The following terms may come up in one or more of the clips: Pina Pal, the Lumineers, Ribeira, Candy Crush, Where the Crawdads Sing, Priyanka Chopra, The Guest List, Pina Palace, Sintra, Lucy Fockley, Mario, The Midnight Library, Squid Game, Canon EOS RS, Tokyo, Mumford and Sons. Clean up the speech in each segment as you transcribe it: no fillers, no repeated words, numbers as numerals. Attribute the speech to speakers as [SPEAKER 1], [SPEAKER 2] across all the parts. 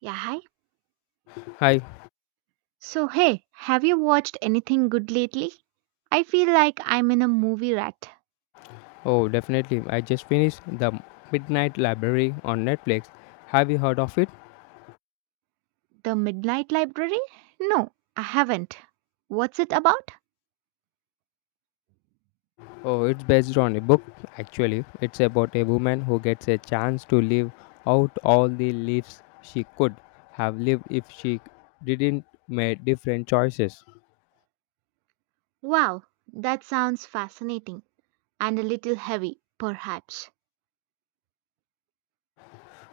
[SPEAKER 1] Yeah, hi.
[SPEAKER 2] Hi.
[SPEAKER 1] So, hey, have you watched anything good lately? I feel like I'm in a movie rat.
[SPEAKER 2] Oh, definitely. I just finished The Midnight Library on Netflix. Have you heard of it?
[SPEAKER 1] The Midnight Library? No, I haven't. What's it about?
[SPEAKER 2] Oh, it's based on a book, actually. It's about a woman who gets a chance to live out all the lives she could have lived if she didn't make different choices.
[SPEAKER 1] Wow, that sounds fascinating and a little heavy, perhaps.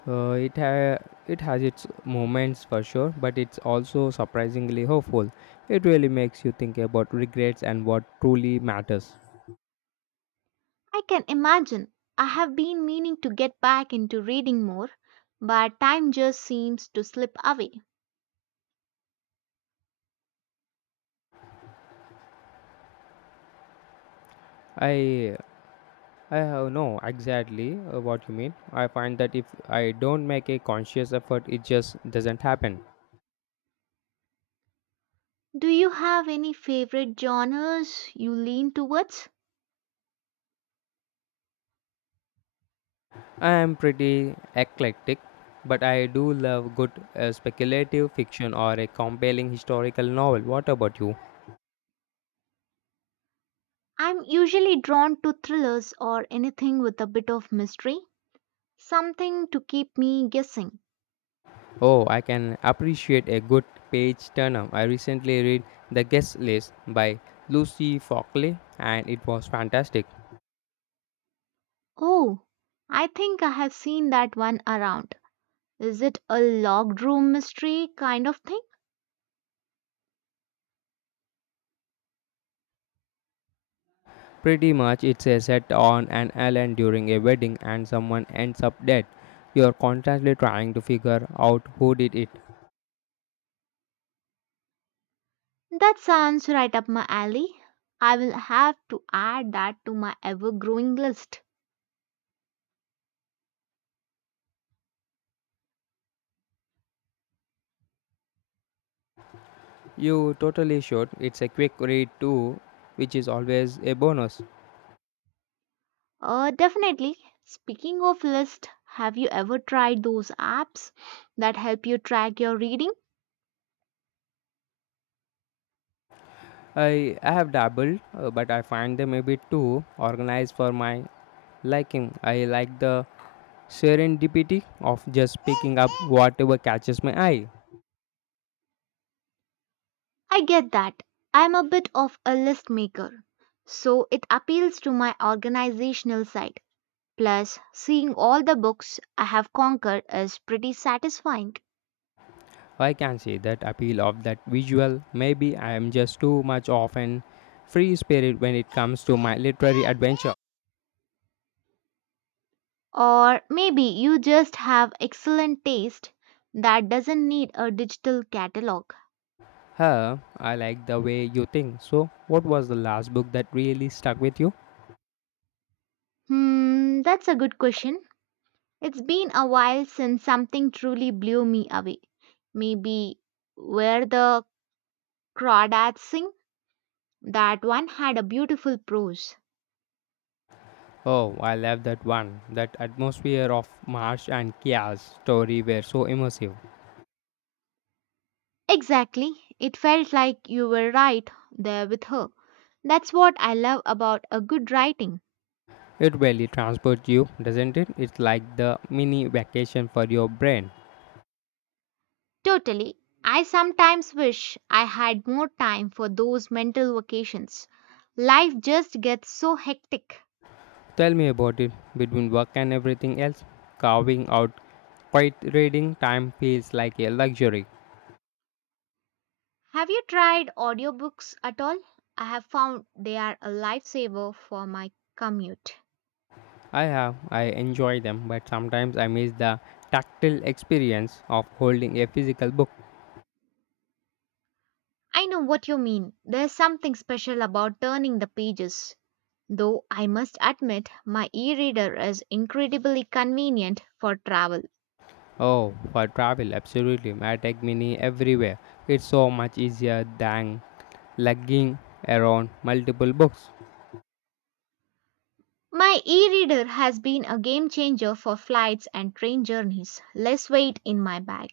[SPEAKER 2] Uh, it, ha- it has its moments for sure, but it's also surprisingly hopeful. It really makes you think about regrets and what truly matters.
[SPEAKER 1] I can imagine. I have been meaning to get back into reading more, but time just seems to slip away.
[SPEAKER 2] I I have no exactly what you mean. I find that if I don't make a conscious effort, it just doesn't happen.
[SPEAKER 1] Do you have any favorite genres you lean towards?
[SPEAKER 2] I am pretty eclectic, but I do love good speculative fiction or a compelling historical novel. What about you?
[SPEAKER 1] I'm usually drawn to thrillers or anything with a bit of mystery, something to keep me guessing.
[SPEAKER 2] Oh, I can appreciate a good page turner. I recently read The Guest List by Lucy Fockley, and it was fantastic.
[SPEAKER 1] Oh, I think I have seen that one around. Is it a locked room mystery kind of thing?
[SPEAKER 2] Pretty much, it's a set on an island during a wedding and someone ends up dead. You're constantly trying to figure out who did it.
[SPEAKER 1] That sounds right up my alley. I will have to add that to my ever growing list.
[SPEAKER 2] You totally should. It's a quick read too, which is always a bonus.
[SPEAKER 1] Definitely. Speaking of list, have you ever tried those apps that help you track your reading?
[SPEAKER 2] I have dabbled, but I find them a bit too organized for my liking. I like the serendipity of just picking up whatever catches my eye.
[SPEAKER 1] I get that. I'm a bit of a list maker, so it appeals to my organizational side. Plus, seeing all the books I have conquered is pretty satisfying.
[SPEAKER 2] I can see that appeal of that visual. Maybe I am just too much of an free spirit when it comes to my literary adventure.
[SPEAKER 1] Or maybe you just have excellent taste that doesn't need a digital catalog.
[SPEAKER 2] Huh, I like the way you think. So, what was the last book that really stuck with you?
[SPEAKER 1] That's a good question. It's been a while since something truly blew me away. Maybe Where the Crawdads Sing? That one had a beautiful prose.
[SPEAKER 2] Oh, I love that one. That atmosphere of Marsh and Kia's story were so immersive.
[SPEAKER 1] Exactly. It felt like you were right there with her. That's what I love about a good writing.
[SPEAKER 2] It really transports you, doesn't it? It's like the mini vacation for your brain.
[SPEAKER 1] Totally. I sometimes wish I had more time for those mental vacations. Life just gets so hectic.
[SPEAKER 2] Tell me about it between work and everything else. Carving out quiet reading time feels like a luxury.
[SPEAKER 1] Have you tried audiobooks at all? I have found they are a lifesaver for my commute.
[SPEAKER 2] I have, I enjoy them, but sometimes I miss the tactile experience of holding a physical book.
[SPEAKER 1] I know what you mean. There's something special about turning the pages. Though I must admit, my e reader is incredibly convenient for travel.
[SPEAKER 2] Oh, for travel, absolutely. I take mini everywhere. It's so much easier than lugging around multiple books.
[SPEAKER 1] My e reader has been a game changer for flights and train journeys. Less weight in my bag.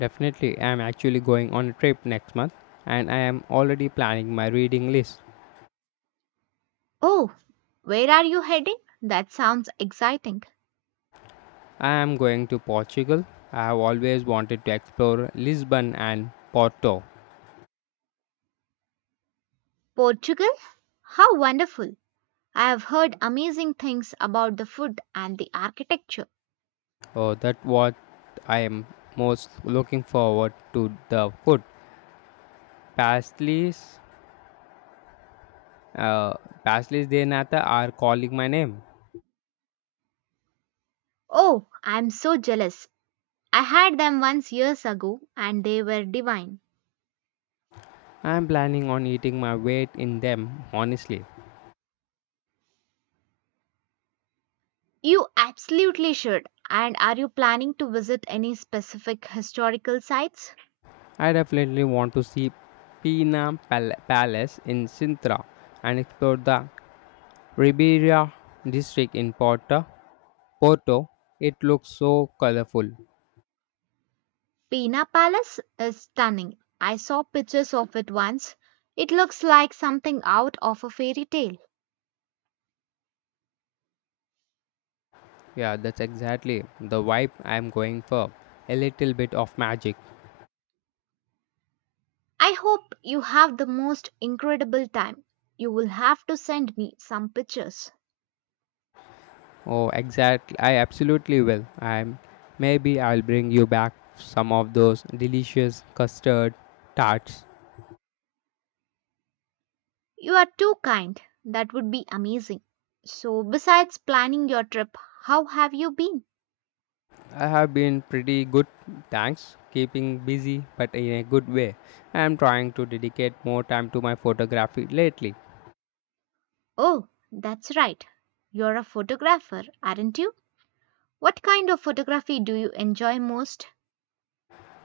[SPEAKER 2] Definitely, I am actually going on a trip next month and I am already planning my reading list.
[SPEAKER 1] Oh, where are you heading? That sounds exciting.
[SPEAKER 2] I am going to Portugal. I have always wanted to explore Lisbon and Porto.
[SPEAKER 1] Portugal? How wonderful! I have heard amazing things about the food and the architecture.
[SPEAKER 2] Oh, that what I am most looking forward to the food. Pastries, uh, pastries de nata are calling my name.
[SPEAKER 1] Oh, I'm so jealous. I had them once years ago and they were divine.
[SPEAKER 2] I am planning on eating my weight in them. Honestly,
[SPEAKER 1] You absolutely should. And are you planning to visit any specific historical sites?
[SPEAKER 2] I definitely want to see Palace in Sintra and explore the Ribeira district in Porto. It looks so colorful.
[SPEAKER 1] Pina Palace is stunning. I saw pictures of it once. It looks like something out of a fairy tale.
[SPEAKER 2] Yeah, that's exactly the vibe I am going for. A little bit of magic.
[SPEAKER 1] I hope you have the most incredible time. You will have to send me some pictures.
[SPEAKER 2] Oh, exactly. I absolutely will. I'm Maybe I'll bring you back some of those delicious custard tarts.
[SPEAKER 1] You are too kind. That would be amazing. So, besides planning your trip, how have you been?
[SPEAKER 2] I have been pretty good, thanks. Keeping busy, but in a good way. I'm trying to dedicate more time to my photography lately.
[SPEAKER 1] Oh, that's right. You're a photographer, aren't you? What kind of photography do you enjoy most?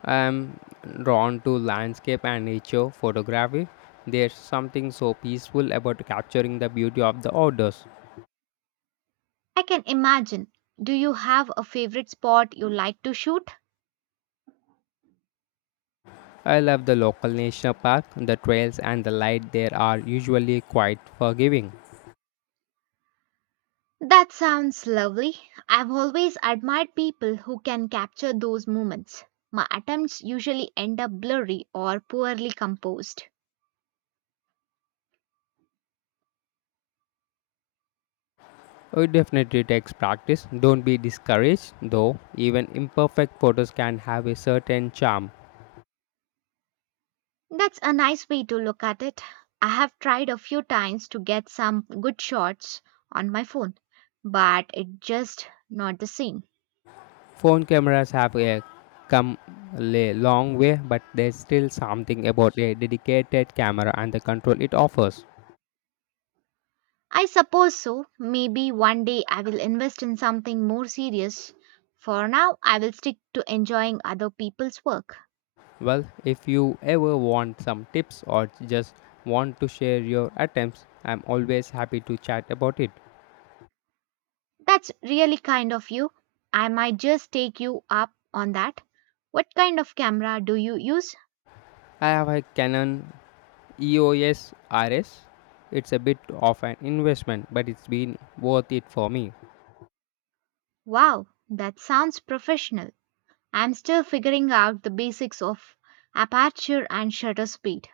[SPEAKER 2] I'm drawn to landscape and nature photography. There's something so peaceful about capturing the beauty of the outdoors.
[SPEAKER 1] I can imagine. Do you have a favorite spot you like to shoot?
[SPEAKER 2] I love the local national park, the trails, and the light there are usually quite forgiving.
[SPEAKER 1] That sounds lovely. I've always admired people who can capture those moments. My attempts usually end up blurry or poorly composed.
[SPEAKER 2] Oh, it definitely takes practice. Don't be discouraged, though. Even imperfect photos can have a certain charm.
[SPEAKER 1] That's a nice way to look at it. I have tried a few times to get some good shots on my phone, but it just not the same.
[SPEAKER 2] Phone cameras have come long way, but there's still something about a dedicated camera and the control it offers.
[SPEAKER 1] I suppose so. Maybe one day I will invest in something more serious. For now, I will stick to enjoying other people's work.
[SPEAKER 2] Well, if you ever want some tips or just want to share your attempts, I'm always happy to chat about it.
[SPEAKER 1] That's really kind of you. I might just take you up on that. What kind of camera do you use?
[SPEAKER 2] I have a Canon EOS RS. It's a bit of an investment, but it's been worth it for me.
[SPEAKER 1] Wow, that sounds professional. I'm still figuring out the basics of aperture and shutter speed.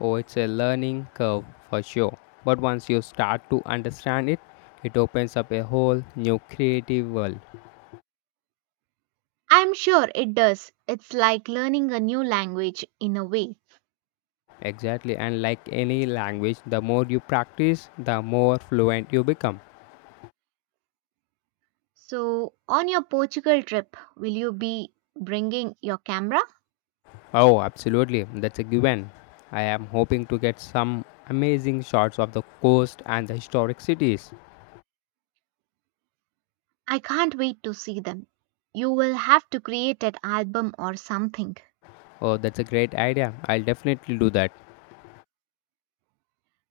[SPEAKER 2] Oh, it's a learning curve for sure. But once you start to understand it, it opens up a whole new creative world.
[SPEAKER 1] I'm sure it does. It's like learning a new language in a way.
[SPEAKER 2] Exactly, and like any language, the more you practice, the more fluent you become.
[SPEAKER 1] So, on your Portugal trip, will you be bringing your camera?
[SPEAKER 2] Oh, absolutely, that's a given. I am hoping to get some amazing shots of the coast and the historic cities.
[SPEAKER 1] I can't wait to see them. You will have to create an album or something.
[SPEAKER 2] Oh, that's a great idea. I'll definitely do that.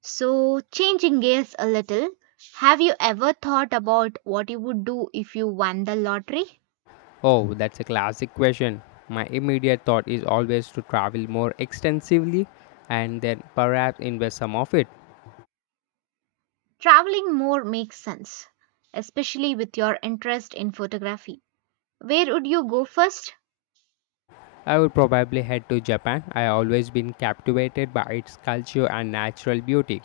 [SPEAKER 1] So, changing gears a little, have you ever thought about what you would do if you won the lottery?
[SPEAKER 2] Oh, that's a classic question. My immediate thought is always to travel more extensively and then perhaps invest some of it.
[SPEAKER 1] Traveling more makes sense, especially with your interest in photography. Where would you go first?
[SPEAKER 2] I would probably head to Japan. I always been captivated by its culture and natural beauty.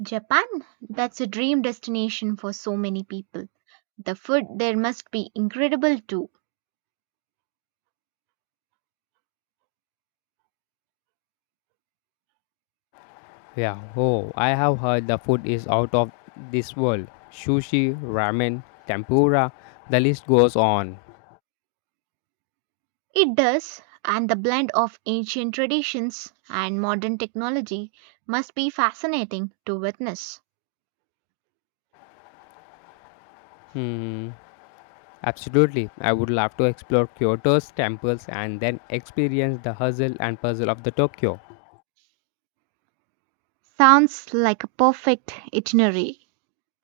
[SPEAKER 1] Japan? That's a dream destination for so many people. The food there must be incredible too.
[SPEAKER 2] Yeah, oh, I have heard the food is out of this world. Sushi, ramen, tempura, the list goes on.
[SPEAKER 1] It does, and the blend of ancient traditions and modern technology must be fascinating to witness.
[SPEAKER 2] Hmm, absolutely. I would love to explore Kyoto's temples and then experience the hustle and puzzle of the Tokyo.
[SPEAKER 1] Sounds like a perfect itinerary.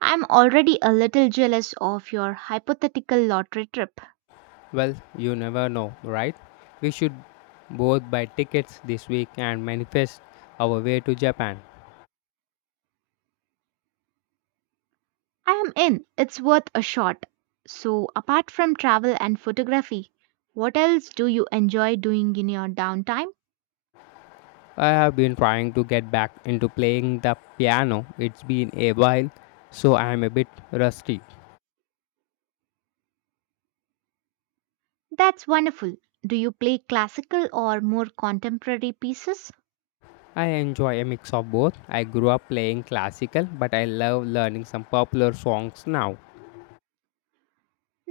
[SPEAKER 1] I'm already a little jealous of your hypothetical lottery trip.
[SPEAKER 2] Well, you never know, right? We should both buy tickets this week and manifest our way to Japan.
[SPEAKER 1] I am in, it's worth a shot. So, apart from travel and photography, what else do you enjoy doing in your downtime?
[SPEAKER 2] I have been trying to get back into playing the piano. It's been a while, so I am a bit rusty.
[SPEAKER 1] That's wonderful. Do you play classical or more contemporary pieces?
[SPEAKER 2] I enjoy a mix of both. I grew up playing classical, but I love learning some popular songs now.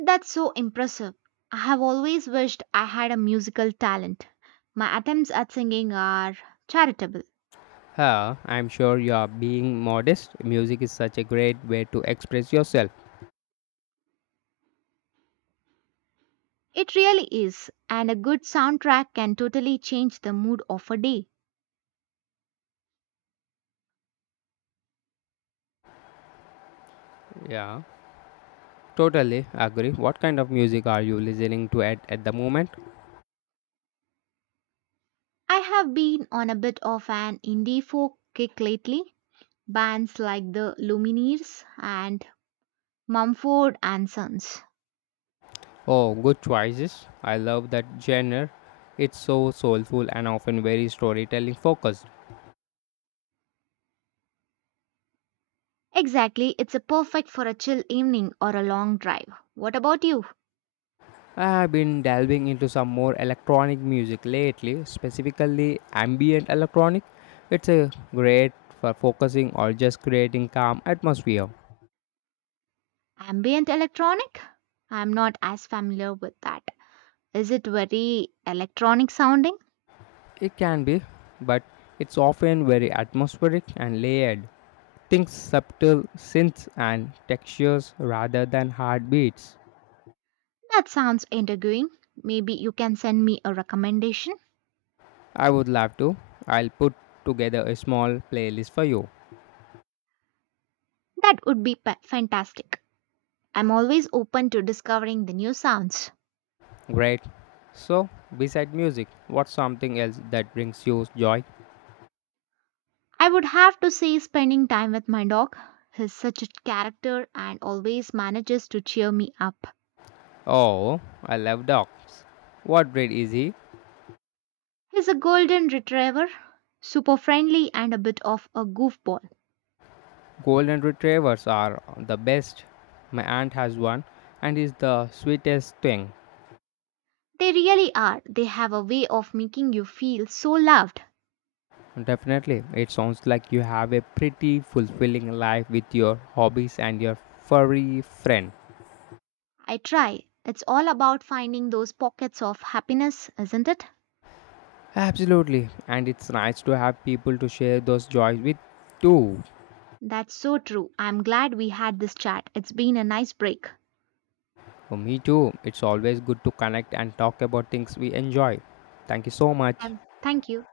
[SPEAKER 1] That's so impressive. I have always wished I had a musical talent. My attempts at singing are charitable.
[SPEAKER 2] Huh, I'm sure you are being modest. Music is such a great way to express yourself.
[SPEAKER 1] It really is, and a good soundtrack can totally change the mood of a day.
[SPEAKER 2] Yeah, totally agree. What kind of music are you listening to at the moment?
[SPEAKER 1] I have been on a bit of an indie folk kick lately. Bands like the Lumineers and Mumford and Sons.
[SPEAKER 2] Oh, good choices. I love that genre. It's so soulful and often very storytelling focused.
[SPEAKER 1] Exactly, it's a perfect for a chill evening or a long drive. What about you?
[SPEAKER 2] I have been delving into some more electronic music lately, specifically ambient electronic. It's a great for focusing or just creating calm atmosphere.
[SPEAKER 1] Ambient electronic? I'm not as familiar with that. Is it very electronic sounding?
[SPEAKER 2] It can be, but it's often very atmospheric and layered. Think subtle synths and textures rather than hard beats.
[SPEAKER 1] That sounds intriguing. Maybe you can send me a recommendation?
[SPEAKER 2] I would love to. I'll put together a small playlist for you.
[SPEAKER 1] That would be pa- Fantastic. I'm always open to discovering the new sounds.
[SPEAKER 2] Great. So, beside music, what's something else that brings you joy?
[SPEAKER 1] I would have to say, spending time with my dog. He's such a character and always manages to cheer me up.
[SPEAKER 2] Oh, I love dogs. What breed is he?
[SPEAKER 1] He's a golden retriever, super friendly and a bit of a goofball.
[SPEAKER 2] Golden retrievers are the best. My aunt has one and is the sweetest thing.
[SPEAKER 1] They really are. They have a way of making you feel so loved.
[SPEAKER 2] Definitely, it sounds like you have a pretty fulfilling life with your hobbies and your furry friend.
[SPEAKER 1] I try. It's all about finding those pockets of happiness, isn't it?
[SPEAKER 2] Absolutely, and it's nice to have people to share those joys with too.
[SPEAKER 1] That's so true. I'm glad we had this chat. It's been a nice break.
[SPEAKER 2] For me too, it's always good to connect and talk about things we enjoy. Thank you so much.
[SPEAKER 1] Thank you.